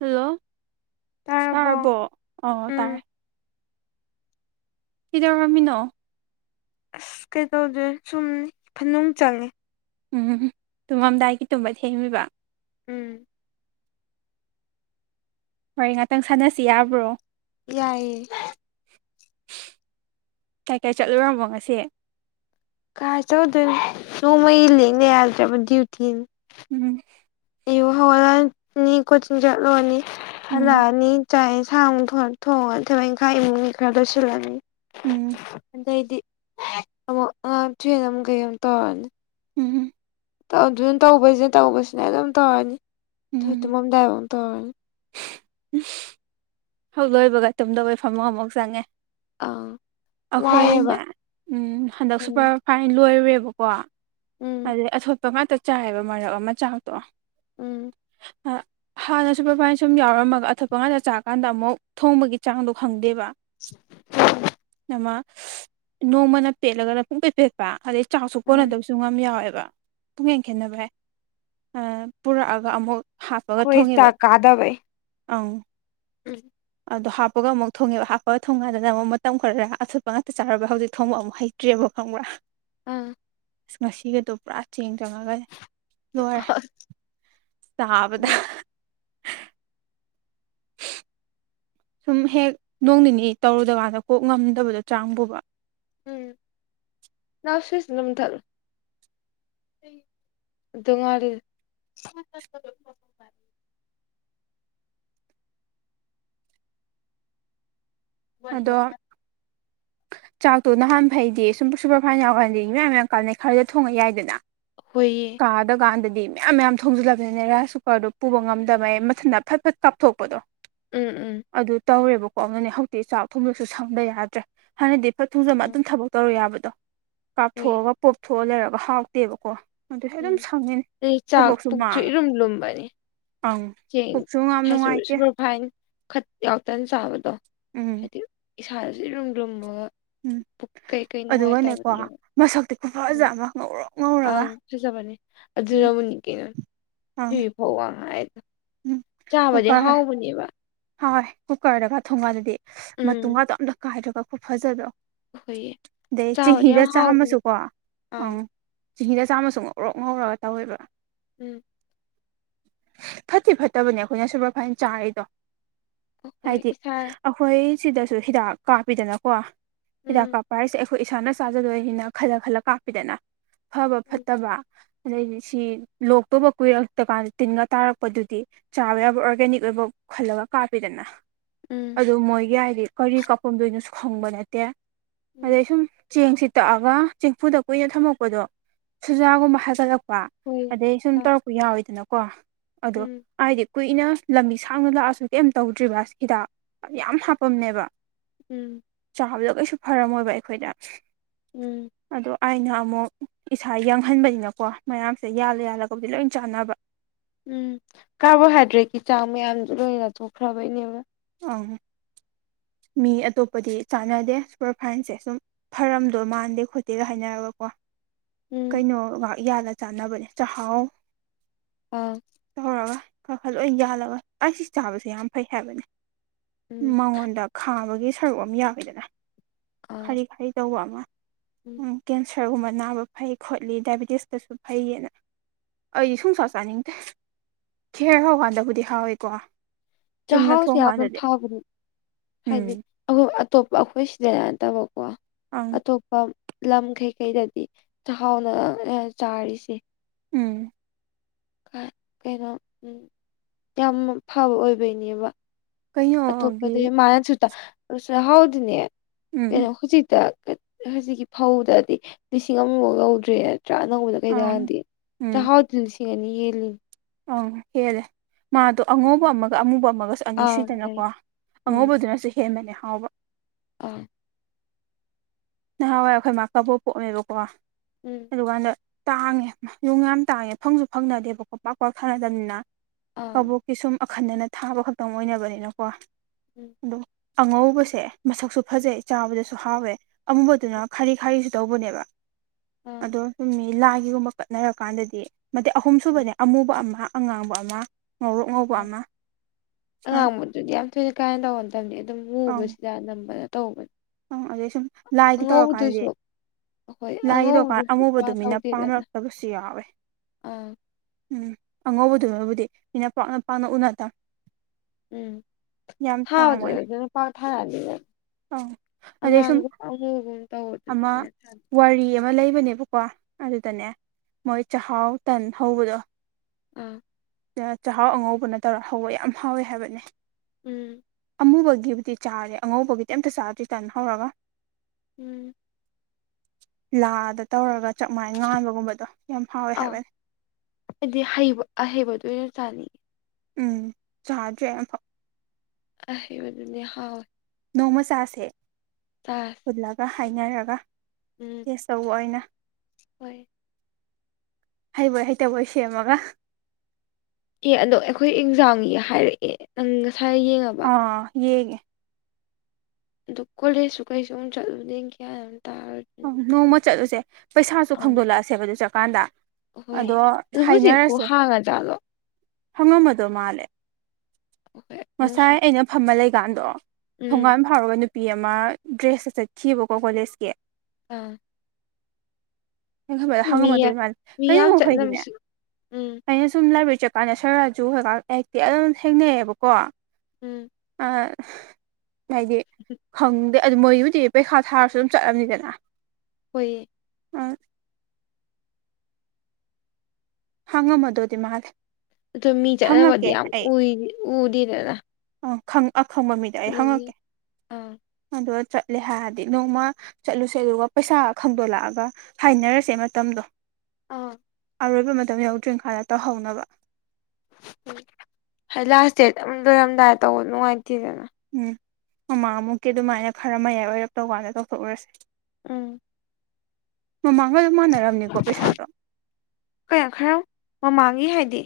hello ꯇꯥꯔꯕꯣ ꯁꯥꯔꯔꯕꯣ ꯑꯣ ꯇꯥꯔꯦ ꯎꯝ ꯀꯩꯗꯧꯔꯝꯃꯤꯅꯣ ꯑꯁ ꯀꯩꯇꯧꯗꯦ ꯁꯨꯝ ꯐꯅꯨꯡ ꯆꯪꯉꯦ ꯎꯝ ꯇꯨꯝꯃꯝꯗꯥꯏꯒꯤ ꯇꯨꯝꯕ ꯊꯦꯡꯃꯤꯕ ꯎꯝ ꯍꯣꯏ ꯉꯥꯛꯇꯪ ꯁꯥꯟꯅꯁꯤ ꯌꯥꯕ꯭ꯔꯣ ꯌꯥꯏꯑꯌꯦ ꯀꯩ ꯀꯥꯏ ꯆꯠꯂꯔꯕꯃꯣ ꯉꯁꯤ ꯀꯥꯥꯁꯧꯗ ꯁꯃꯩ ꯂ ꯂꯩ ꯌꯥꯜꯗꯦꯕ ꯗ꯭ꯌꯨꯇꯤ ꯎꯝ ꯑꯌꯨꯛ ꯍꯧꯒꯠꯂꯅꯤ ꯀꯣꯆꯤꯡ ꯆꯠꯂꯨꯔꯅꯤ ꯎꯝ ꯍꯜꯂꯛꯑꯅꯤ ꯆꯥꯛ ꯌꯦꯟꯁꯥꯡ ꯑꯃꯨꯛ ꯊ ꯊꯣꯡꯉ ꯊꯕꯛ ꯏꯪꯈꯥꯡ ꯏꯃꯨꯡꯒꯤ ꯈꯔ ꯂꯣꯏꯁꯤꯜꯂꯅꯤ ꯎꯝ ꯑꯗꯩꯗꯤ ꯑꯃꯨꯛ ꯑꯉꯥꯡ ꯇ꯭ꯔꯦꯟ ꯑꯃ ꯀꯩ ꯑꯃ ꯇꯧꯔꯅꯤ ꯎꯝ ꯇꯧꯗꯨꯅ ꯇꯧꯕꯁꯤꯅ ꯇꯧꯕꯁꯤꯅ ꯑꯗꯨꯝ ꯇꯧꯔꯅꯤ ꯇꯨꯝꯃꯝꯗꯥꯏꯕꯥꯎꯅ ꯇꯧꯔꯅꯤ ꯎ ꯍꯧ ꯂꯣꯏꯕꯒ ꯇꯨꯝꯗꯧꯕꯩ ꯐꯝꯃꯨꯡ ꯑꯃꯨꯛ ꯆꯪꯉꯦ ꯑꯥ ꯋꯥꯏꯑꯦꯕ ꯑꯩꯈꯣꯏꯅꯦ ꯎꯝ ꯍꯟꯗꯛ ꯎꯝ ꯁꯨꯄꯔ ꯐꯥꯏꯟ ꯂꯣꯏꯔꯨꯔꯦꯕꯀꯣ ꯎꯝ ꯑꯗꯩ ꯑꯊꯣꯠꯄ ꯉꯥꯛꯇ ꯆꯥꯏꯌꯦꯕ ꯃꯔꯛ ꯑꯃ ꯆꯥꯛꯇꯣ ꯎꯝ ꯍꯥꯟꯅ ꯁꯨꯄꯔꯚꯥꯏꯟ ꯁꯨꯝ ꯌꯥꯎꯔꯝꯃꯒ ꯑꯊꯣꯞꯄ ꯉꯥꯛꯇ ꯆꯥꯀꯥꯟꯗ ꯑꯃꯨꯛ ꯊꯣꯡꯕꯒꯤ ꯆꯥꯡꯗꯣ ꯈꯪꯗꯦꯕ ꯅꯃ ꯅꯣꯡꯃꯅ ꯄꯦꯠꯂꯒꯅ ꯄꯨꯡꯄꯦꯠ ꯄꯦꯠ ꯄ ꯑꯗꯩ ꯆꯥꯛꯁꯨ ꯎꯝ ꯀꯣꯟꯅꯗꯕꯁꯨ ꯑꯗꯨꯝ ꯌꯥꯎꯋꯦꯕ ꯄꯨꯡ ꯈꯦꯟ ꯈꯦꯟꯅꯕꯩ ꯄꯨꯔꯛꯑꯒ ꯑꯃꯨꯛ ꯍꯥꯞꯄꯒ ꯍꯣꯏ ꯊꯣꯡꯉꯦꯕ ꯆꯥꯛ ꯀꯥꯗꯕꯩ ꯑꯪ ꯎꯝ ꯑꯗꯣ ꯍꯥꯞꯄꯒ ꯑꯃꯨꯛ ꯊꯣꯡꯉꯦꯕ ꯍꯥꯞꯄꯒ ꯊꯣꯡꯀꯥꯟꯗꯅ ꯑꯃꯨꯛ ꯃꯇꯝ ꯈꯔ ꯑꯊꯣꯠꯄ ꯉꯥꯛꯇ ꯆꯥꯔꯨꯕꯩ ꯍꯧꯖꯤꯛ ꯊꯣꯡꯕ ꯑꯃꯨꯛ ꯍꯩ ꯇ꯭ꯔꯦꯕ ꯈꯪꯕ꯭ꯔꯥ ꯑꯥ ꯑꯁ ꯉꯁꯤꯒꯗꯣ ꯄꯨꯔꯥ ꯆꯦꯡ ꯆꯪꯉꯒꯅꯦ ꯂꯣꯏꯔꯦ ꯆꯥꯕꯗ ꯎꯝ ꯁꯨꯝ ꯍꯦꯛ ꯅꯣꯡ ꯅꯤꯅꯤ ꯇꯧꯔꯨꯗꯀꯥꯟꯗ ꯀꯣꯛ ꯉꯝꯗꯕꯗꯣ ꯆꯥꯡ ꯄꯨꯕ ꯎꯝ ꯅꯅꯥꯎ ꯁ꯭꯭ꯋꯤꯠꯆꯇꯨ ꯑꯝꯇ ꯃꯨꯊꯛꯂꯣ ꯑꯗꯨ ꯉꯥꯜꯂꯤ [unintelligible] ꯑꯗꯣ ꯆꯥꯛꯇꯣ ꯅꯍꯥꯟ ꯐꯩꯗꯤ ꯁꯨꯝ ꯁꯨꯄꯔ ꯐꯥꯏꯟ ꯌꯥꯎ ꯀꯥꯟꯗꯦ ꯃꯌꯥꯝ ꯌꯥꯝ ꯀꯥꯟꯅꯩ ꯈꯔꯗ ꯊꯣꯡꯉ ꯌꯥꯏꯗꯅ ꯍꯣꯌꯦ ꯀꯥꯗꯀꯥꯟꯗꯗꯤ ꯃꯌꯥꯝ ꯃꯌꯥꯝ ꯊꯣꯡꯖꯤꯜꯂꯕꯅꯤꯅꯅꯦ ꯔꯥꯏꯁ ꯀꯨꯀꯔꯗꯨꯣ ꯄꯨꯕ ꯉꯝꯗꯕꯩ ꯃꯊꯟꯇ ꯐꯠ ꯐꯠ ꯀꯥꯞꯊꯣꯛꯄꯗꯣ ꯎꯝ ꯑꯗꯨ ꯇꯧꯔꯦꯕꯀꯣ ꯑꯗꯨꯅꯦ ꯍꯧꯖꯤꯛꯇꯤ ꯆꯥꯛ ꯊꯣꯡꯕꯁꯨ ꯁꯪꯕ ꯌꯥꯗ꯭ꯔꯦ ꯍꯥꯟꯅꯗꯤ ꯐꯠ ꯊꯣꯡꯖꯜꯂꯝꯃ ꯑꯗꯨꯝ ꯎꯝ ꯊꯕꯛ ꯇꯧꯔ ꯌꯥꯕꯗꯣ ꯍꯣꯏꯌꯦ ꯀꯥꯞꯊꯣꯛꯑꯒ ꯄꯣꯞꯊꯣꯛꯑ ꯂꯩꯔꯒ ꯍꯥꯎꯇꯦꯕꯀꯣ ꯑꯗꯨꯁꯨ ꯎꯝ ꯑꯗꯨꯝ ꯁꯪꯉꯤꯅꯤ ꯑꯩ ꯆꯥꯛ ꯊꯕꯛꯁꯨ ꯄꯨꯛꯁꯨ ꯃꯥꯡꯉꯦ ꯏꯔꯨꯝ ꯂꯨꯝꯕꯅꯤ ꯑꯪ ꯆꯦꯡ ꯄꯨꯛꯁꯨ ꯌꯥꯝ [unintelligible] ꯅꯨꯡꯉꯥꯏꯇꯦ ꯁꯨꯄꯔꯚꯥꯏꯟ ꯈꯠ ꯌꯥꯎꯇꯅ ꯆꯥꯕꯗꯣ ꯎꯝ ꯍꯥꯏꯗꯤ ꯏꯁꯥꯗꯁꯨ ꯏꯔꯨꯝ ꯂꯨꯝꯃꯒ ꯎꯝ ꯄꯨꯛ ꯀꯩꯀꯩ ꯑꯗꯨꯒꯅꯦꯀꯣ ꯅꯨꯡꯉꯥꯏꯇꯕꯅꯦꯕ ꯃꯁꯛꯇꯤ ꯈꯨꯐꯖ ꯑꯃ ꯉꯧꯔꯣꯛ ꯉꯧꯔꯒ ꯆꯨꯖꯕꯅꯦ ꯎꯝ ꯑꯗꯨꯅꯕꯨꯅꯤ ꯀꯩꯅꯣ ꯑꯪ ꯊꯣꯏꯕꯤ ꯐꯧ ꯋꯥꯡ ꯍꯥꯏꯗ ꯎꯝ ꯆꯥꯕꯗꯤ ꯍꯥꯎꯕꯅꯦꯕ ꯍꯥꯎꯋꯦ ꯀꯨꯀꯔꯗꯒ ꯊꯣꯡꯀꯥꯟꯗꯗꯤ ꯎꯝ ꯃꯇꯨꯝꯒꯥꯗꯣ ꯑꯝꯇ ꯀꯥꯏꯗ꯭ꯔꯒ ꯈꯨꯐꯖꯗꯣ ꯍꯣꯏꯌꯦ ꯑꯗꯩ ꯆꯥꯕꯗꯤ ꯆꯤꯡꯍꯤꯗ ꯌꯥꯝ ꯍꯥꯎꯕꯅꯦ ꯆꯥꯝꯃꯁꯨꯀꯣ ꯑꯥ ꯑꯪ ꯆꯤꯡꯍꯤꯗ ꯆꯥꯝꯁꯨ ꯉꯧꯔꯣꯛ ꯉꯧꯔꯒ ꯇꯧꯋꯦꯕꯥ ꯎꯝ ꯐꯠꯇꯤ ꯐꯠꯇꯕꯅꯦ ꯑꯩꯈꯣꯏꯅ ꯁꯨꯄꯔ ꯐꯥꯏꯟ ꯆꯥꯔꯤꯗꯣ ꯑꯩꯈꯣꯏ ꯍꯥꯏꯗꯤ ꯏꯁꯥ ꯑꯩꯈꯣꯏ ꯁꯤꯗꯁꯨ ꯍꯤꯗꯥꯛ ꯀꯥꯞꯄꯤꯗꯅꯀꯣ ꯍꯤꯗꯥꯛ ꯎꯝ ꯀꯥꯞꯄ ꯍꯥꯏꯁꯦ ꯑꯩꯈꯣꯏ ꯏꯁꯥꯅ ꯆꯥꯖꯗꯣꯏꯅꯤꯅ ꯈꯜꯂ ꯈꯜꯂ ꯀꯥꯞꯄꯤꯗꯅ ꯐꯕ ꯐꯠꯇꯕ ꯑꯗꯩꯗꯤ ꯁꯤ ꯂꯣꯛꯇꯧꯕ ꯀꯨꯏꯔꯛꯇ ꯀꯥꯟꯗ ꯇꯤꯟꯒ ꯇꯥꯔꯛꯄꯗꯨꯗꯤ ꯆꯥꯕ ꯌꯥꯕ ꯑꯣꯔꯒꯥꯅꯤꯛ ꯑꯣꯏꯕ ꯈꯜꯂꯒ ꯀꯥꯞꯄꯤꯗꯅ ꯎꯝ ꯑꯗꯨ ꯃꯣꯏꯒꯤ ꯑꯥꯏꯗꯤ ꯀꯔꯤ ꯀꯥꯞꯄꯝꯗꯣꯏꯅꯣꯁꯨ ꯈꯪꯕ ꯅꯠꯇꯦ ꯑꯗꯩ ꯁꯨꯝ ꯆꯦꯡꯁꯤ ꯇꯛꯑꯒ ꯆꯦꯡꯐꯨꯗ ꯀꯨꯏꯅ ꯊꯝꯃꯛꯄꯗꯣ ꯁꯨꯖꯥꯒꯨꯝꯕ ꯍꯥꯏꯒꯠꯂꯛꯄ ꯍꯣꯏ ꯗꯩ ꯁꯨꯝ ꯑ ꯇꯧꯔꯛꯄ ꯌꯥꯎꯋꯤꯗꯅꯣꯀꯣ ꯑꯗꯨ ꯎꯝ ꯑꯥꯏꯗꯤ ꯀꯨꯏꯅ ꯂꯝꯕꯤ ꯁꯥꯡꯅ ꯂꯥꯛꯑꯁꯨ ꯀꯩꯝ ꯇꯧꯗ꯭ꯔꯤꯕ ꯑꯁꯦ ꯍꯤꯗꯥꯛ ꯌꯥꯝ ꯍꯥꯞꯄꯝꯅꯦꯕ ꯎꯝ ꯆꯥꯕꯗ ꯀꯩꯁꯨ ꯐꯔꯝꯃꯣꯏꯕ ꯑꯩꯈꯣꯏꯗ ꯎꯝ ꯑꯗꯣ ꯑꯩꯅ ꯑꯃꯨꯛ ꯏꯁꯥ ꯌꯥꯡꯍꯟꯕꯅꯤꯅꯀꯣ ꯃꯌꯥꯝꯁꯦ ꯌꯥꯜꯂ ꯌꯥꯜꯂꯒꯕꯨꯗꯤ ꯂꯣꯏ ꯆꯥꯟꯅꯕ ꯎꯝ ꯀꯥꯔꯕꯣꯍꯥꯏꯗ꯭ꯔꯦꯠꯀꯤ ꯆꯥꯡ ꯃꯌꯥꯝꯁꯨ ꯂꯣꯏꯅ ꯊꯣꯛꯈ꯭ꯔꯕꯩꯅꯦꯕ ꯑꯪ ꯃꯤ ꯑꯇꯣꯞꯄꯗꯤ ꯆꯥꯟꯅꯗꯦ ꯁꯨꯄꯔ ꯐꯥꯏꯟꯁꯦ ꯁꯨꯝ ꯐꯔꯝꯗꯣꯏ ꯃꯥꯟꯗꯦ ꯈꯣꯠꯇꯦꯒ ꯍꯥꯏꯅꯔꯒꯀꯣ ꯎꯝ ꯀꯩꯅꯣ ꯉꯍꯥꯛ ꯌꯥꯜꯂ ꯆꯥꯅꯕꯅꯦ ꯆꯥꯛꯍꯥꯎ ꯑꯥ ꯇꯧꯔꯒ ꯈꯔ ꯈꯔ ꯂꯣꯏ ꯌꯥꯜꯂꯒ ꯑꯩꯁꯤ ꯆꯥꯕꯁꯦ ꯌꯥꯝ ꯐꯩ ꯍꯥꯏꯕꯅꯤ ꯎꯝ ꯃꯉꯣꯟꯗ ꯈꯥꯕꯒꯤ ꯁꯔꯨꯛ ꯑꯃ ꯌꯥꯎꯏꯗꯅ ꯑꯥ ꯈꯥꯔꯤ ꯈꯥꯔꯤ ꯇꯧꯕ ꯑꯃ ꯎꯝ ꯀꯦꯟꯁꯔꯒꯨꯝꯕ ꯅꯥꯕ ꯐꯩ ꯈꯣꯠꯂꯤ ꯗꯥꯏꯕꯦꯇꯤꯁꯇꯁꯨ ꯐꯩꯌꯦꯅ ꯑꯩ ꯁꯨꯡꯆꯥ ꯆꯥꯅꯤꯡꯗꯦ ꯈꯦꯔ ꯍꯥꯎꯀꯥꯟꯗꯕꯨꯗꯤ ꯍꯥꯎꯋꯦꯀꯣ ꯆꯥꯛꯍꯥꯎꯁꯦ ꯌꯥꯝꯅ ꯐꯥꯕꯅꯦ ꯍꯥꯏꯗꯤ ꯎꯝ ꯑꯇꯣꯞꯄ ꯑꯩꯈꯣꯏ ꯁꯤꯗ ꯅꯠꯇꯕꯀꯣ ꯑꯪ ꯑꯇꯣꯞ ꯂꯝ ꯀꯩꯀꯩꯗꯗꯤ ꯆꯥꯛꯍꯥꯎꯅ ꯆꯥꯔꯤꯁꯦ ꯎꯝ ꯀꯩꯅꯣ ꯌꯥꯝ ꯐꯕ ꯑꯣꯏꯕꯩꯅꯦꯕ ꯀꯩꯅꯣꯒꯤ ꯑꯇꯣꯞꯄꯗ ꯃꯥꯅꯁꯨ ꯆꯥꯛꯍꯥꯎꯗꯤꯅꯦ ꯀꯩꯅꯣ ꯎꯝ ꯍꯧꯖꯤꯛꯇ ꯍꯧꯖꯤꯛꯀꯤ ꯐꯧꯗꯗꯤ ꯂꯤꯁꯤꯡ ꯑꯃꯐꯥꯎ ꯌꯧꯗ꯭ꯔꯦ ꯑꯅꯧꯕꯗ ꯀꯩꯗ ꯑꯪ ꯒꯥꯗꯤꯗꯦ ꯎꯝ ꯆꯥꯛꯍꯥꯎꯗꯤ ꯂꯤꯁꯤꯡ ꯑꯅꯤ ꯍꯦꯜꯂꯤ ꯑꯪ ꯍꯦꯜꯂꯦ ꯃꯥꯗꯣ ꯑꯉꯧꯕ ꯑꯃꯒ ꯑꯃꯨꯕ ꯑꯃꯒꯁꯨ ꯑꯅꯤ ꯑꯥ ꯂꯩ ꯁꯨꯏꯗꯅꯀꯣ ꯑꯉꯧꯕꯗꯨꯅꯁꯨ ꯍꯦꯟꯕꯅꯦ ꯍꯥꯎꯕ ꯑꯣ ꯅꯍꯥꯟꯋꯥꯏ ꯑꯩꯈꯣꯏ ꯃꯥ ꯀꯕꯣꯛ ꯄꯣꯛꯑꯦꯕꯀꯣ ꯎꯝ ꯑꯗꯨꯀꯥꯟꯗ ꯇꯥꯡꯉꯦ ꯌꯣꯡ ꯌꯥꯝ ꯇꯥꯡꯉꯦ ꯐꯪꯁꯨ ꯐꯪꯅꯗꯦꯕꯀꯣ ꯄꯥꯛ ꯄꯥꯛ ꯊꯥꯅꯗꯕꯅꯤꯅ ꯑꯥ ꯀꯕꯣꯛꯀꯤ ꯁꯨꯝ ꯑꯈꯟꯅꯅ ꯊꯥꯕ ꯈꯛꯇꯪ ꯑꯣꯏꯅꯕꯅꯤꯅꯀꯣ ꯎꯝ ꯑꯗꯣ ꯑꯉꯧꯕꯁꯦ ꯃꯁꯛꯁꯨ ꯐꯖꯩ ꯆꯥꯕꯗꯁꯨ ꯍꯥꯎꯋꯦ ꯑꯃꯨꯕꯗꯨꯅ ꯈꯥꯔꯤ ꯈꯥꯔꯤꯁꯨ ꯇꯧꯕꯅꯦꯕ ꯑꯥ ꯑꯗꯣ ꯆꯨꯝ ꯃꯤ ꯂꯥꯏꯒꯤꯒꯨꯝꯕ ꯀꯠꯅꯔꯀꯥꯟꯗꯗꯤ ꯅꯠꯇꯦ ꯑꯍꯨꯝ ꯁꯨꯕꯅꯦ ꯑꯃꯨꯕ ꯑꯃ ꯑꯉꯥꯡꯕ ꯑꯃ ꯉꯧꯔꯣꯛ ꯉꯧꯕ ꯑꯃ ꯑꯗꯨꯗꯤ ꯌꯥꯝ ꯊꯣꯏꯅ ꯀꯥ ꯍꯦꯟꯅ ꯇꯧꯕ ꯅꯠꯇꯕꯅꯤ ꯑꯗꯨꯝ ꯂꯨꯕꯁꯤꯗ ꯅꯝꯕꯅ ꯇꯧꯕꯅꯦ ꯑ ꯑꯗꯨ ꯁꯨꯝ ꯂꯥꯏꯒꯤ ꯇꯧꯔꯀꯥꯟꯗꯗꯤ ꯍꯣꯏ ꯂꯥꯏꯒꯤ ꯗꯨꯀꯥꯟ ꯑꯉꯧꯕꯗꯨꯁꯨ ꯑꯃꯨꯕꯗꯨ ꯄꯥꯛ ꯃꯤꯅ ꯇꯧꯗꯦꯗꯅ ꯄꯥꯝꯅꯔꯛꯇꯕꯁꯨ ꯌꯥꯎꯋꯦ ꯑꯥ ꯎꯝ ꯑꯉꯧꯕꯗꯨꯅꯕꯨꯗꯤ ꯃꯤꯅ ꯄꯥꯛꯅ ꯄꯥꯛꯅ ꯎꯅꯗ ꯎꯝ ꯊꯥꯕꯗꯨ ꯇꯥꯡꯕ ꯑꯗꯨꯅ ꯄꯥꯛ ꯊꯥꯅꯗꯦꯗꯅ ꯑꯧ ꯑꯗꯩ ꯑꯉꯥꯡ ꯁꯨꯝ ꯑ ꯍꯣ ꯎ ꯇ ꯑꯃ ꯍꯣꯗꯨꯅꯤꯅ ꯆ ꯋꯥꯔꯤ ꯑꯃ ꯂꯩꯕꯅꯦꯕꯀꯣ ꯑꯗꯨꯗꯅꯦ ꯃꯣꯏ ꯆꯥꯛꯍꯥꯎ ꯇꯟ ꯍꯧꯕꯗꯣ ꯎꯝ ꯆꯥꯛꯍꯥꯎ ꯑꯉꯧꯕꯅ ꯇꯧꯔ ꯍꯧꯕ ꯌꯥꯝ ꯍꯥꯎꯋꯦ ꯍꯥꯏꯕꯅꯦ ꯎꯝ ꯑꯃꯨꯕꯒꯤꯕꯨꯗꯤ ꯆꯥꯔꯦ ꯑꯉꯧꯕꯒꯤꯗꯤ ꯑꯝꯇ ꯆꯥꯔ꯭ꯗꯤ ꯇꯥꯟ ꯍꯧꯔꯒ ꯎꯝ ꯂꯥꯗ ꯇꯧꯔꯒ ꯆꯥꯛꯃꯥꯏꯗ ꯉꯥꯟꯕꯒꯨꯝꯕꯗꯣ ꯌꯥꯝ ꯍꯥꯎꯋꯦ ꯍꯥꯏꯕꯅꯤ ꯍꯥꯏꯗꯤ ꯍꯩꯕ ꯑꯍꯩꯕꯗ ꯑꯣꯏꯅ ꯆꯥꯅꯤꯡꯌꯦ ꯎꯝ ꯆꯥꯗ꯭ꯔꯦ ꯑꯝꯐꯥꯎ ꯍꯥꯎ ꯅꯣꯡꯃ ꯆꯥꯥꯁꯦ ꯆꯥꯁꯦ ꯄꯨꯜꯂꯒ ꯍꯥꯏꯅꯔꯒ ꯎꯝ ꯇꯦꯁ ꯇꯧꯕ ꯑꯣꯢꯅ ꯍꯣꯏ ꯍꯩꯕꯣꯏ ꯍꯩꯇꯕꯣꯏ ꯁꯦꯝꯃꯒ ꯑꯦ ꯑꯗꯣ ꯑꯩꯈꯣꯏ ꯑꯦꯟꯖꯥꯡꯒꯤ ꯍꯥꯏꯔꯛꯑꯦ ꯅꯪ ꯉꯁꯥꯏ ꯌꯦꯡꯉ ꯑꯥ ꯌꯦꯡꯒ ꯑꯗꯨ ꯀꯣꯂꯦꯖꯁꯨ ꯀꯩꯁꯨ ꯑꯃꯨꯛ ꯆꯠꯂꯨꯗꯦ ꯀꯌꯥꯨ ꯇꯥꯔ ꯑ ꯅꯣꯡꯃ ꯆꯠꯂꯨꯁꯦ ꯄꯩꯁꯥꯁꯨ ꯈꯪꯗꯣꯛꯂꯛꯑꯁꯦꯕ ꯑꯗꯨ ꯆꯠꯀꯥꯟꯗ ꯍꯣꯏ ꯑꯗꯣ ꯑꯗꯣ ꯍꯧꯖꯤꯛꯄꯨ ꯍꯥꯏꯅꯔꯁꯦ ꯍꯥꯡꯉꯖꯥꯠꯂꯣ ꯍꯪꯉꯝꯃꯗꯣ ꯃꯥꯜꯂꯦ ꯍꯣꯏ ꯉꯁꯥꯏ ꯑꯃꯨꯛꯁꯨ ꯑꯩꯅ ꯐꯃ ꯂꯩꯀꯥꯟꯗꯣ ꯎꯝ ꯊꯣꯡꯒꯥꯟ ꯐꯥꯎꯔꯒ ꯅꯨꯄꯤ ꯑꯃ ꯗ꯭ꯔꯦꯁꯇ ꯆꯠꯈꯤꯕꯀꯣ ꯀꯣꯂꯦꯖꯀꯤ ꯑꯥ ꯈꯕꯗ ꯃꯤ ꯍꯪꯉꯝꯃꯗꯣꯏ ꯃꯥ ꯃꯤ ꯌꯥꯝ ꯀꯩꯅꯈꯣꯏꯒꯤꯅꯦ ꯆꯠꯅꯕꯁꯨ ꯎꯝ ꯑꯩꯅ ꯁꯨꯝ ꯂꯥꯏꯕ ꯆ ꯀꯥꯏꯅ ꯁꯔꯥꯖꯨ ꯍꯧꯀꯥꯟ ꯍꯦꯛꯇꯤ ꯑꯗꯨꯝ ꯊꯦꯡꯅꯩꯑꯕꯀꯣ ꯎꯝ ꯍꯥꯏꯗꯤ ꯈꯪꯗꯦ ꯑꯗꯨ ꯃꯣꯏꯒꯤꯕꯨꯖꯤ ꯄꯩꯈꯥ ꯊꯥꯔꯁꯨ ꯑꯗꯨꯝ ꯆꯠꯂꯅꯤꯗꯅ ꯍꯣꯏꯌꯦ ꯑ ꯍꯪꯉ ꯃ ꯑꯗꯨꯗꯤ ꯃꯥꯂꯦ ꯑ ꯃꯤ ꯆꯠꯅꯕꯗꯤ ꯌꯥꯝꯏ ꯎꯗꯦꯗꯅ ꯑ ꯑꯈꯪꯕ ꯃꯤꯗ ꯑꯩ ꯑꯗꯨꯒꯤ ꯍꯪꯉꯛꯀꯦ ꯑꯥ ꯑꯗꯣ ꯆꯠꯂꯦ ꯍꯥꯏꯔꯗꯤ ꯅꯣꯡꯃ ꯆꯠꯂꯨꯁꯦ ꯑꯗꯨꯒ ꯄꯩꯁꯥ ꯈꯪꯗꯣꯛꯂꯛꯑꯒ ꯍꯥꯏꯅꯔꯁꯦ ꯃꯇꯝꯗꯣ ꯑꯥ ꯑꯔꯣꯏꯕ ꯃꯇꯝ ꯌꯎꯗ꯭ꯔꯤ ꯏꯪꯈꯥꯗ ꯇꯧꯍꯧꯅꯕ ꯎ ꯍꯥꯏ ꯂꯥꯁ ꯗꯦꯠ ꯑꯝ ꯂꯣꯏꯔꯝꯗꯥꯏ ꯇꯧꯕ ꯅꯨꯡꯉꯥꯏꯇꯦꯗꯅ ꯎꯝ ꯃꯥꯡꯃꯨꯛꯀꯤ ꯑꯗꯨꯃꯥꯏꯅ ꯈꯔ ꯃꯌꯥꯏ ꯑꯣꯏꯔꯞ ꯇꯧ ꯀꯥꯟꯗ ꯇꯧꯊꯣꯛꯎꯔꯁꯦ ꯎꯝ ꯃꯃꯥꯡꯒ ꯑꯗꯨꯝ ꯃꯥꯟꯅꯔꯔꯕꯅꯤꯀꯣ ꯄꯩꯁꯥꯗꯣ ꯀꯌꯥꯝ ꯈꯔ ꯃꯃꯥꯡꯉ ꯍꯥꯏꯗꯤ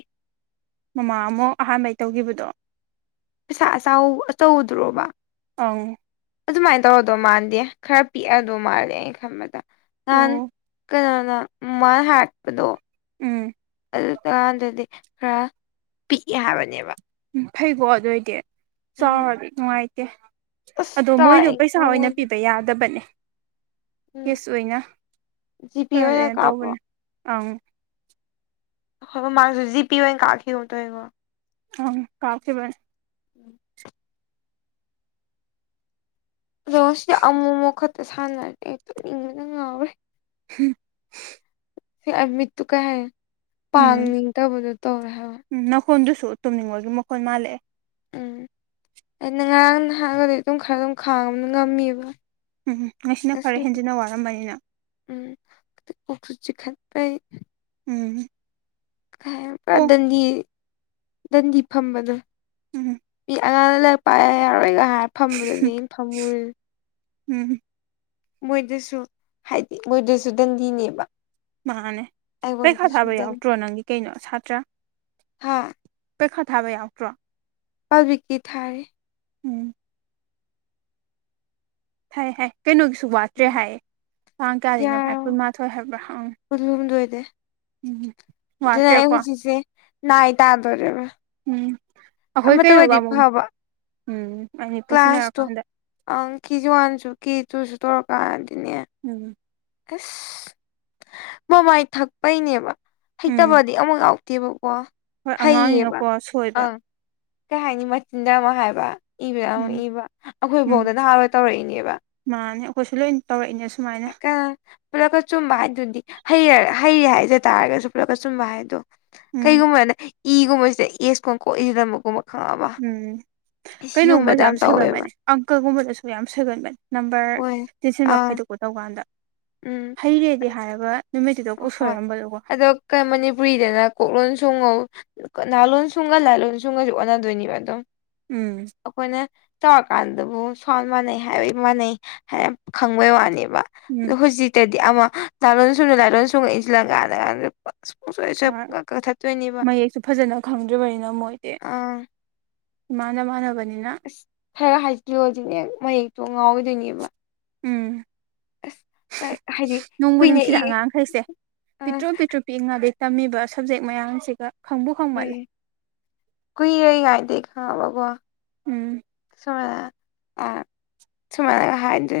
ꯃꯃꯥ ꯑꯃꯨꯛ ꯑꯍꯥꯟꯕꯩ ꯇꯧꯈꯤꯕꯗꯣ ꯄꯩꯁꯥ ꯑꯆ ꯑꯆꯧꯗ꯭ꯔꯣꯕ ꯑꯪ ꯑꯗꯨꯃꯥꯏꯅ ꯇꯧꯔꯗꯣ ꯃꯥꯥꯟꯗꯦ ꯈꯔ ꯄꯤꯛꯑꯗꯧ ꯃꯥꯜꯂꯦ ꯑꯩꯅ ꯈꯟꯕꯗ ꯅꯍꯥꯟ ꯑꯣ ꯀꯅꯥꯅ ꯃꯥꯥꯏ ꯍꯥꯠꯄꯗꯣ ꯎꯝ ꯑꯗꯨꯀꯥꯟꯗꯗꯤ ꯈꯔ ꯄꯤꯛꯏ ꯍꯥꯏꯕꯅꯦꯕ ꯎꯝ ꯐꯩꯀꯣ ꯑꯗꯨꯏꯗꯤ ꯎꯝ ꯆꯥꯎꯔꯗꯤ ꯅꯨꯡꯉꯥꯏꯇꯦ ꯑꯁ ꯑꯗꯣ ꯇꯥꯔ ꯃꯣꯏꯗ ꯑꯩ ꯄꯩꯁꯥ ꯑꯣꯏꯅ ꯉꯝꯃꯣꯏꯗ ꯄꯤꯕ ꯌꯥꯗꯕꯅꯦ ꯎꯝ ꯀꯦꯁ ꯑꯣꯏꯅ ꯖꯤꯄꯦ ꯑꯣꯏꯅ ꯐꯔ ꯀꯥꯞꯄꯣ ꯇꯧꯕꯅꯦ ꯑꯪ ꯍ ꯃꯥꯥꯡꯁꯨ ꯖꯤ ꯄꯄꯤ ꯑꯣꯏꯅ ꯀꯥꯈꯤꯕꯣ ꯇꯣꯏꯉꯣ ꯑꯪ ꯀꯥꯎꯈꯤꯕꯅꯤ ꯑꯗꯣ ꯁꯤꯗ ꯑꯃꯨꯛ ꯑꯃꯨꯛ ꯈꯛꯇ ꯁꯥꯟꯅꯔꯦ ꯍꯦꯛꯇ ꯏꯪꯕꯗ ꯉꯥꯎꯔꯦ ꯍꯝ ꯑꯃꯤꯠ ꯇꯨ ꯀ ꯍꯥꯏꯦ ꯎꯝ ꯄꯥꯡꯅꯤꯡ ꯀꯕꯨꯗꯨ ꯇꯧꯔ ꯎꯝ ꯅꯥꯈꯣꯟꯗꯨꯁꯨ ꯇꯨꯝꯅꯤꯡꯉꯣꯏꯒꯤ ꯃꯈꯣꯟꯜ ꯃꯥꯜꯂꯛꯑꯦ ꯎꯝ ꯑꯩꯅ ꯉꯔꯥꯡ ꯅꯍꯥꯡꯒꯗꯤ ꯑꯗꯨꯝ ꯈꯔ ꯑꯗꯨꯝ ꯈꯥꯡꯕꯅ ꯉꯝꯃꯦꯕ ꯎꯝ ꯉꯁꯤꯅ ꯐꯔ ꯉꯁꯤꯗꯤ ꯍꯦꯟꯖꯤꯟꯅ ꯋꯥꯔꯝꯕꯅꯤꯅ ꯎꯝ ꯀ ꯆꯤꯈꯥꯄꯩ ꯎꯝ ꯄꯨꯔꯥ ꯑꯣ ꯗꯟꯗꯤ ꯗꯟꯗꯤ ꯐꯝꯕꯅ ꯎꯝ ꯑꯉꯥꯡꯅ ꯂꯔꯤꯛ ꯄ ꯌꯥꯔꯣꯏꯒ ꯍꯥꯏꯔ ꯐꯝꯕꯗꯨꯅꯦ ꯑꯩꯅ ꯐꯝꯃꯨꯨꯔ ꯎꯝ ꯃꯣꯏꯗꯁꯨ ꯍꯥꯏꯗꯤ ꯃꯣꯏꯗꯁꯨ ꯗꯟꯗꯤꯅꯦꯕ ꯃꯥꯅꯦ ꯄꯩꯈꯥ ꯑꯩꯉꯣꯟꯗꯁꯨ ꯊꯥꯕ ꯗꯟꯗꯤ ꯌꯥꯎꯗ꯭ꯔꯣ ꯅꯪꯒꯤ ꯀꯩꯅꯣ ꯁꯥꯇ꯭ꯔ ꯍꯥ ꯄꯩ ꯈꯥ ꯊꯥꯕ ꯌꯥꯎꯛꯇ꯭ꯔꯣ ꯄꯜꯕꯤꯀꯤ ꯊꯥꯔꯦ ꯎꯝ ꯍꯥꯏꯥꯏ ꯍꯥꯏ ꯀꯩꯅꯣꯒꯤꯁꯨ ꯋꯥꯠꯇ꯭ꯔꯦ ꯍꯥꯏꯌꯦ ꯇꯥꯡ ꯀꯌꯥꯗꯤꯅꯚꯥꯏ ꯀꯨꯟꯃꯥꯊꯣꯏ ꯍꯥꯏꯕ꯭ꯔꯥꯪ ꯀꯨꯟ ꯍꯨꯝꯗꯣꯏꯗ ꯑꯗꯨꯅ ꯑꯩ ꯋꯥꯠꯇ꯭ꯔꯦꯀꯣ ꯍꯧꯖꯤꯛꯁꯦ ꯅꯥꯏ ꯇꯥꯗꯣꯔꯦꯕ ꯎꯝ ꯑꯩꯈꯣꯏ ꯑꯃꯇ ꯀꯩꯅꯣꯒ ꯑꯣꯏꯗꯤ ꯑꯃꯨꯛ ꯐꯕ ꯎꯝ ꯑꯅꯤ ꯀ꯭ꯂꯥꯁꯇꯣ ꯄꯨꯟꯁꯤꯟꯅꯔꯀꯥꯟꯗ ꯑꯪ ꯀꯦꯖꯤ ꯋꯥꯟꯁꯨ ꯀꯦꯖꯤ ꯇꯨꯁꯨ ꯇꯧꯔꯛꯀꯥꯟ ꯑꯗꯨꯅꯦ ꯎꯝ ꯑꯁ ꯃꯃꯥꯏ ꯊꯛꯄꯩꯅꯦꯕ ꯎꯝ ꯍꯩꯇꯕ ꯗꯤ ꯑꯃꯛ ꯌꯥꯥꯎꯇꯦꯕꯀꯣ ꯍꯣꯏ ꯍꯩꯌꯦꯕ ꯑꯉꯥꯡꯅꯤꯅꯀꯣ ꯁꯣꯏꯕ ꯑꯥ ꯀꯩ ꯍꯥꯏꯅꯤ ꯃꯆꯤꯟꯗ ꯑꯃꯛ ꯍꯥꯏꯕ ꯏꯕꯗ ꯑꯃꯨꯛ ꯎꯝ ꯏꯕ ꯎꯝ ꯑꯩꯈꯣꯏꯐꯥꯎꯗ ꯅꯍꯥꯟꯋꯥꯏ ꯇꯧꯔꯛꯏꯅꯦꯕ ꯃꯥꯅꯦ ꯑꯩꯈꯣꯏꯁꯨ ꯂꯣꯏ ꯇꯧꯔꯛꯏꯅꯦ ꯁꯨꯃꯥꯏꯅ ꯄꯨꯂꯛꯀ ꯆꯨꯝꯕ ꯍꯥꯏꯗꯨꯗꯤ ꯍ ꯍꯩ ꯍꯥꯏꯖ ꯇꯥꯔꯒꯁꯨ ꯄꯨꯂꯞꯀ ꯆꯨꯝꯕ ꯍꯥꯏꯗꯣ ꯎꯝ ꯀꯩꯒꯨꯝꯕꯅ ꯏꯒꯨꯝꯕꯁꯤꯗ ꯑꯦꯁꯀꯨꯝꯕ ꯀꯣꯛꯗꯒꯨꯝꯕ ꯎꯝ ꯀꯩꯅꯣꯒꯨꯝꯕꯁꯨ ꯌꯥꯝ ꯁꯣꯏꯒꯟꯕꯅꯤ ꯑꯪꯀꯜꯒꯨꯝꯕꯗꯁꯨ ꯌꯥꯝ ꯁꯣꯏꯒꯟꯕꯅꯤ ꯅꯝꯕꯔ ꯍꯣꯏ ꯇꯦꯟꯁꯤꯟ ꯑꯪ ꯃꯈꯥꯏꯗ ꯄꯣ ꯇꯧ ꯀꯥꯟꯗ ꯎꯝ ꯍꯩꯔꯦꯗꯤ ꯍꯥꯏꯒ ꯍꯣꯏ ꯑꯗꯣ ꯃꯅꯤꯄꯨꯔꯤꯗꯅ ꯀꯣꯛꯂꯂꯣꯟ ꯁꯨꯡꯉꯧ ꯅꯍꯥ ꯂꯣꯟ ꯁꯨꯡꯒ ꯂꯥ ꯂꯣꯟ ꯁꯨꯡꯒꯁꯨ ꯑꯣꯟꯅꯗꯣꯏꯅꯦꯕ ꯑꯗꯨꯝ ꯎꯝ ꯑꯩꯈꯣꯏꯅ ꯆꯥꯎꯧꯔꯀꯥꯟꯗꯕꯨ ꯁ꯭ꯋꯥꯜ ꯃꯥꯟꯅꯩ ꯍꯥꯏꯔꯏ ꯃꯥꯟꯅꯩ ꯍꯥꯏꯅ ꯈꯪꯕꯩ ꯋꯥꯅꯦꯕ ꯎꯝ ꯑꯣ ꯍꯧꯖꯤꯛꯇꯗꯤ ꯑꯃ ꯂꯥꯂꯣꯟꯣꯟ ꯁꯨꯡꯅ ꯂꯥꯣꯟ ꯁꯨꯡꯉꯛꯏꯁꯤ ꯂꯪꯀꯥꯟꯗꯥꯟꯗ ꯑꯣꯏ ꯃꯌꯦꯛꯁꯨ ꯐꯖꯅ ꯈꯪꯗ꯭ꯔꯔꯤꯕꯅꯤꯅ ꯃꯣꯏꯗꯤ ꯑꯥ ꯏꯃꯥꯟꯅ ꯃꯥꯟꯅꯕꯅꯤꯅ ꯈꯔ ꯍꯥꯏꯖꯤꯂꯣꯑꯣꯖꯤꯅꯦ ꯃꯌꯦꯛꯇꯣ ꯉꯥꯎꯔꯣꯏꯗꯣꯏꯅꯦꯕ ꯎꯝ ꯍꯥꯏꯗꯤ ꯅꯨꯡꯕꯨ ꯀꯨꯏꯅ ꯅꯨꯡꯁꯤꯗ ꯏ ꯑꯉꯥꯡꯈꯩꯁꯦ ꯑꯥ ꯄꯤꯛꯇ꯭ꯔꯨ ꯄꯤꯛꯇ꯭ꯔꯨ ꯄꯤꯛꯏꯉꯩꯗ ꯇꯝꯃꯤꯕ ꯁꯕꯖꯦꯛ ꯃꯌꯥꯝꯁꯤꯒ ꯈꯪꯕꯨ ꯈꯪꯃꯜꯂꯦ ꯀꯨꯏꯔꯦ ꯀꯥꯏꯗꯦ ꯈꯪꯉꯕꯀꯣ ꯎꯝ [unintelligible] ꯁꯃꯥꯏ ꯁꯃꯥꯏꯅ ꯍꯥꯏꯗꯨ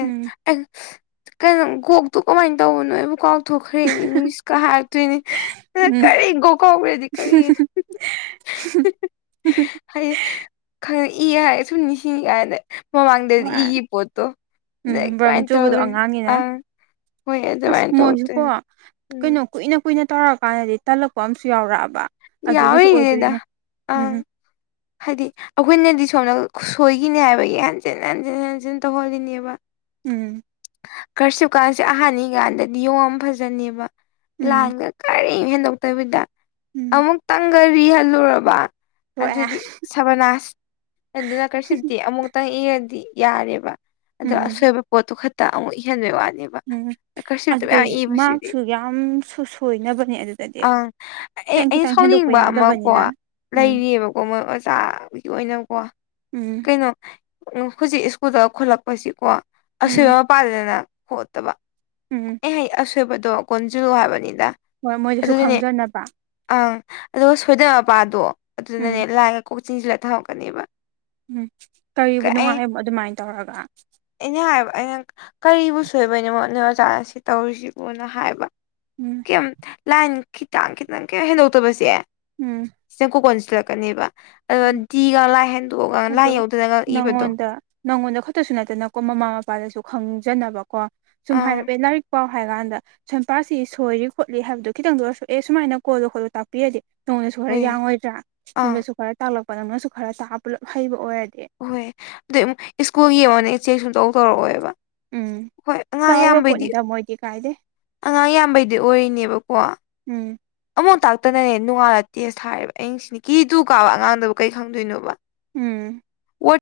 ꯎꯝ ꯀꯣꯛꯇꯨ ꯀꯃꯥꯏꯅ ꯇꯧꯕꯅꯣꯕꯨ ꯀꯥꯎꯊꫭꯛ ꯊꯣꯛꯈ꯭ꯔꯦꯅꯤ ꯃꯤꯁꯀ ꯍꯥꯔꯛꯇꯣꯏꯅꯤ ꯑꯗ ꯎꯝ ꯀꯔꯤ ꯒꯣ ꯀꯥꯎꯈ꯭ꯔꯗꯤ ꯀꯔꯤ [unintelligible] ꯃꯃꯥꯡꯗꯗꯤ ꯍꯣꯏ ꯏꯒꯤ ꯄꯣꯠꯇꯣ ꯑꯗꯩ ꯎꯝ ꯕ꯭ꯔꯝ ꯀꯃꯥꯏꯅ ꯆꯨꯕꯗꯣ ꯇꯧꯏ ꯑꯉꯥꯡꯅꯤꯅ ꯑ ꯍꯣꯏ ꯑꯁ ꯑꯗꯃꯥꯏꯅ ꯃꯣꯏꯁꯨꯀꯣ ꯇꯧꯗꫭꯏꯅꯦ ꯎꯝ ꯀꯩꯅꯣ ꯀꯨꯏꯅ ꯀꯨꯏꯅ ꯇꯧꯔꯛꯑꯀꯥꯟꯗꯗꯤ ꯇꯜꯂꯛꯄ ꯑꯃꯁꯨ ꯌꯥꯎꯔꯛꯑꯕ ꯑꯗꯨꯒꯤꯁꯨ ꯌꯥꯎꯔꯤꯅꯤꯗ ꯑꯣꯏꯗꯣꯏꯅꯦ ꯎꯝ ꯑꯪ ꯎꯝ ꯍꯥꯏꯗꯤ ꯑꯩꯈꯣꯏꯅꯗꯤ ꯁꯣꯝꯗ ꯁꯣꯏꯈꯤꯅꯤ ꯍꯥꯏꯕꯒꯤ ꯍꯟꯖꯤꯟ ꯍꯟꯖꯤꯟ ꯍꯟꯖꯤꯟ ꯇꯧꯍꯜꯂꯤꯅꯦꯕ ꯎꯝ ꯈꯔꯁꯤꯞꯀꯥꯟꯁꯦ ꯑꯍꯥꯟꯕꯅꯤꯀꯥꯟꯗꯗꯤ ꯌꯦꯣꯉꯝ ꯐꯖꯅꯦꯕ ꯎꯝ ꯂꯥꯟꯒ ꯀꯔꯤꯝ ꯍꯦꯟꯗꯣꯛꯇꯕꯤꯗ ꯎꯝ ꯑꯃꯨꯛꯇꯪꯒꯔꯤ ꯍꯜꯂꯨꯔꯕ ꯊꯣꯛꯑꯦ ꯑꯗꯨꯗꯤ ꯁꯕꯅꯥꯁ ꯑꯗꯨꯅ ꯀꯔꯤꯁꯤꯞꯇꯤ ꯑꯃꯨꯛꯇꯪ ꯏꯔꯗꯤ ꯌꯥꯔꯦꯕ ꯑꯗꯣ ꯎꯝ ꯑꯁꯣꯏꯕ ꯄꯣꯠꯇꯨ ꯈꯛꯇ ꯑꯃꯨꯛ ꯏꯍꯟꯕꯩ ꯋꯥꯅꯦꯕ ꯎꯝ ꯀꯔꯁꯤꯞꯇ ꯑꯗꯨ ꯃꯌꯥꯝ ꯏꯕꯁꯤꯗꯤ ꯃꯥꯔꯛꯁꯨ ꯌꯥꯝ ꯁꯣꯏꯅꯕꯅꯦ ꯑꯗꯨꯗꯗꯤ ꯑꯦ ꯈꯤꯇꯪ ꯑꯩꯅ ꯈꯤꯇꯪ ꯍꯦꯟꯗꯣꯛꯄ ꯁꯥꯎꯅꯤꯡꯕ ꯑꯃꯀꯣ ꯌꯥꯗꯕꯅꯤꯅ ꯎꯝ ꯂꯩꯔꯤꯑꯕꯀꯣ ꯃꯣꯏ ꯑꯣꯖꯥꯒꯤ ꯑꯣꯏꯅꯀꯣ ꯎꯝ ꯀꯩꯅꯣ ꯎ ꯍꯧꯖꯤꯛ ꯁ꯭ꯀꯨꯜꯗ ꯈꯨꯠꯂꯛꯄꯁꯤꯀꯣ ꯑꯁꯣꯏꯕ ꯎꯝ ꯃꯄꯥꯗꯗꯅ ꯈꯣꯠꯇꯕ ꯎꯝ ꯑꯦꯍꯥꯏ ꯑꯁꯣꯏꯕꯗꯣ ꯀꯣꯟꯖꯂꯨ ꯍꯥꯏꯕꯅꯤꯗ ꯍꯣꯏ ꯃꯣꯏꯗꯁꯨ ꯑꯗꯨꯒꯤꯅꯦ ꯈꯪꯖꯅꯕ ꯑꯪ ꯑꯗꯨꯒ ꯁꯣꯏꯗꯕꯄꯥꯗꯣ ꯎꯝ ꯑꯗꯨꯅꯅꯦ ꯂꯥꯏ ꯀꯣꯏꯁꯤꯟꯂꯒ ꯊꯝꯃꯛꯀꯅꯦꯕ ꯎꯝ ꯀꯔꯤꯕꯨ ꯅꯨꯡꯉꯥꯏꯕ ꯑꯗꯨꯃꯥꯏꯅ ꯇꯧꯔꯒ ꯑꯦꯅꯦ ꯍꯥꯏꯕ ꯑꯩꯅ ꯀꯔꯤꯕꯨ ꯁꯣꯏꯕꯅꯦ ꯃꯣꯠꯅꯦ ꯑꯣꯖꯥꯅ ꯁꯤ ꯇꯧꯔꯤꯁꯤꯕꯣꯅ ꯍꯥꯏꯕ ꯎꯝ ꯀꯩ ꯂꯥꯏꯟ ꯈꯤꯇꯪ ꯈꯤꯇꯪ ꯀꯩ ꯍꯦꯟꯗꯣꯛꯇꯕꯁꯦ ꯎꯝ ꯁꯤꯅ ꯀꯨꯀꯣꯟ ꯁꯤꯜꯂꯛꯀꯅꯦꯕ ꯑꯗꯨꯒ ꯎꯝ ꯗꯤꯒ ꯂꯥꯏ ꯍꯦꯟꯗꯣꯛꯑꯒ ꯂꯥꯏ ꯑꯗꯣ ꯌꯧꯗꯅꯒ ꯏꯕꯗꯣ ꯅꯪꯉꯣꯟꯗ ꯅꯪꯉꯣꯟꯗ ꯈꯛꯇꯁꯨ ꯅꯠꯇꯅꯀꯣ ꯃꯃꯥ ꯃꯄꯥꯗꯁꯨ ꯈꯪꯖꯅꯕꯀꯣ ꯁꯨꯝ ꯑꯪ ꯍꯥꯏꯔꯛꯄꯦ ꯂꯥꯏꯔꯤꯛꯄꯣ ꯍꯥꯏꯔ ꯀꯥꯟꯗ ꯁꯝꯄꯥꯁꯤ ꯁꯣꯏꯔꯤ ꯈꯣꯠꯂꯤ ꯍꯥꯏꯕꯗꯣ ꯈꯤꯇꯪꯗ ꯑꯣꯏꯔꯁꯨ ꯑꯦ ꯁꯨꯃꯥꯏꯅ ꯀꯣꯜꯂꯣ ꯈꯣꯠꯂꯣ ꯇꯥꯛꯄꯤꯔꯗꯤ ꯅꯣꯡꯗꯁꯨ ꯈꯔ ꯍꯣꯏ ꯌꯥꯡꯉꯣꯏꯗ꯭ꯔꯥ ꯑꯪ ꯆꯤꯟꯕꯁꯨ ꯈꯔ ꯇꯥꯛꯂꯛꯄ ꯅꯪꯅꯁꯨ ꯈꯔ ꯇꯥꯛꯑ ꯄꯨꯜꯂꯞ ꯍꯩꯕ ꯑꯣꯏꯔꯗꯤ ꯍꯍꯣꯏ ꯑꯗꯨꯩ ꯏꯁ꯭ꯀꯨꯜ ꯌꯦꯡꯉꯅꯦ ꯆꯦꯛ ꯁꯨꯝ ꯇꯧ ꯇꯧꯔꯛꯑꯣꯕ ꯎꯝ ꯆꯥꯎꯔ ꯄꯣꯠꯅꯤꯗ ꯃꯣꯏꯗꯤ ꯀꯥꯏꯗꯦ ꯑꯉꯥꯡ ꯌꯥꯝꯕꯩꯗꯤ ꯑꯣꯏꯔꯤꯅꯦꯕꯀꯣ ꯎꯝ ꯑꯃꯨꯣ ꯇꯥꯛꯇꯅꯅꯦ ꯅꯣꯡꯉꯥꯜꯂ ꯇꯦꯁ ꯊꯥꯔꯦꯕ ꯑ ꯁꯤꯅꯤ ꯀꯤ ꯇꯨ ꯀꯥꯕ ꯑꯉꯥꯡꯗꯨꯕꯨ ꯀꯩ ꯈꯪꯗꯣꯏꯅꯣꯕ ꯎꯝ ꯋꯥꯔꯗ